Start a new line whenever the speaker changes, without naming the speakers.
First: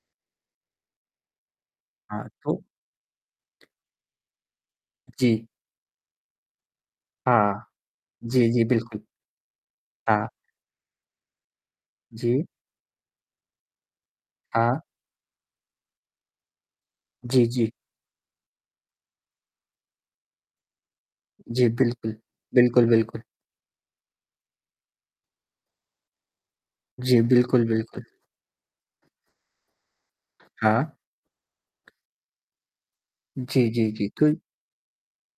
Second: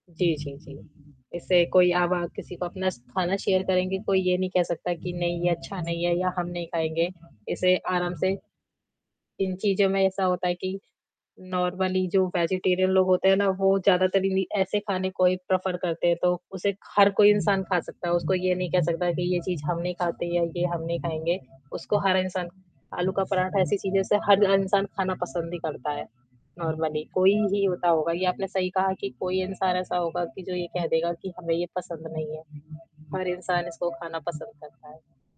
जी, जी, जी, ऐसे कोई अ,
हाँ,
ब किसी
तो?
को अपना खाना शेयर करेंगे कोई ये नहीं कह सकता कि नहीं
जी।
ये अच्छा नहीं है या हम नहीं खाएँगे
हाँ।
इसे आराम से
जी, जी, बिल्कुल।
इन चीज़ों में ऐसा
हाँ।
होता है कि नॉर्मली जो
जी।
वेजिटेरियन लोग होते हैं ना, वो ज़्यादातर इन्हीं ऐसे
हाँ।
खाने को ही प्रफर करते हैं। तो उसे हर कोई
जी,
इंसान
जी।
खा सकता है, उसको ये नहीं कह सकता कि ये चीज़ हम नहीं खाते या ये हम नहीं खाएँगे
जी,
उसको
बिल्कुल।
हर इंसान
बिल्कुल,
आलू
बिल्कुल।
का पराठा ऐसी चीज़ है जिसे हर इंसान खाना पसंद ही करता है नॉर्मली
जी,
कोई ही
बिल्कुल,
होता
बिल्कुल।
होगा ये आपने सही कहा कि कोई इंसान ऐसा होगा कि जो ये
हाँ।
कह देगा कि हमें ये पसंद नहीं है, हर इंसान
जी,
इसको
जी, जी,
खाना
तो
पसंद करता है।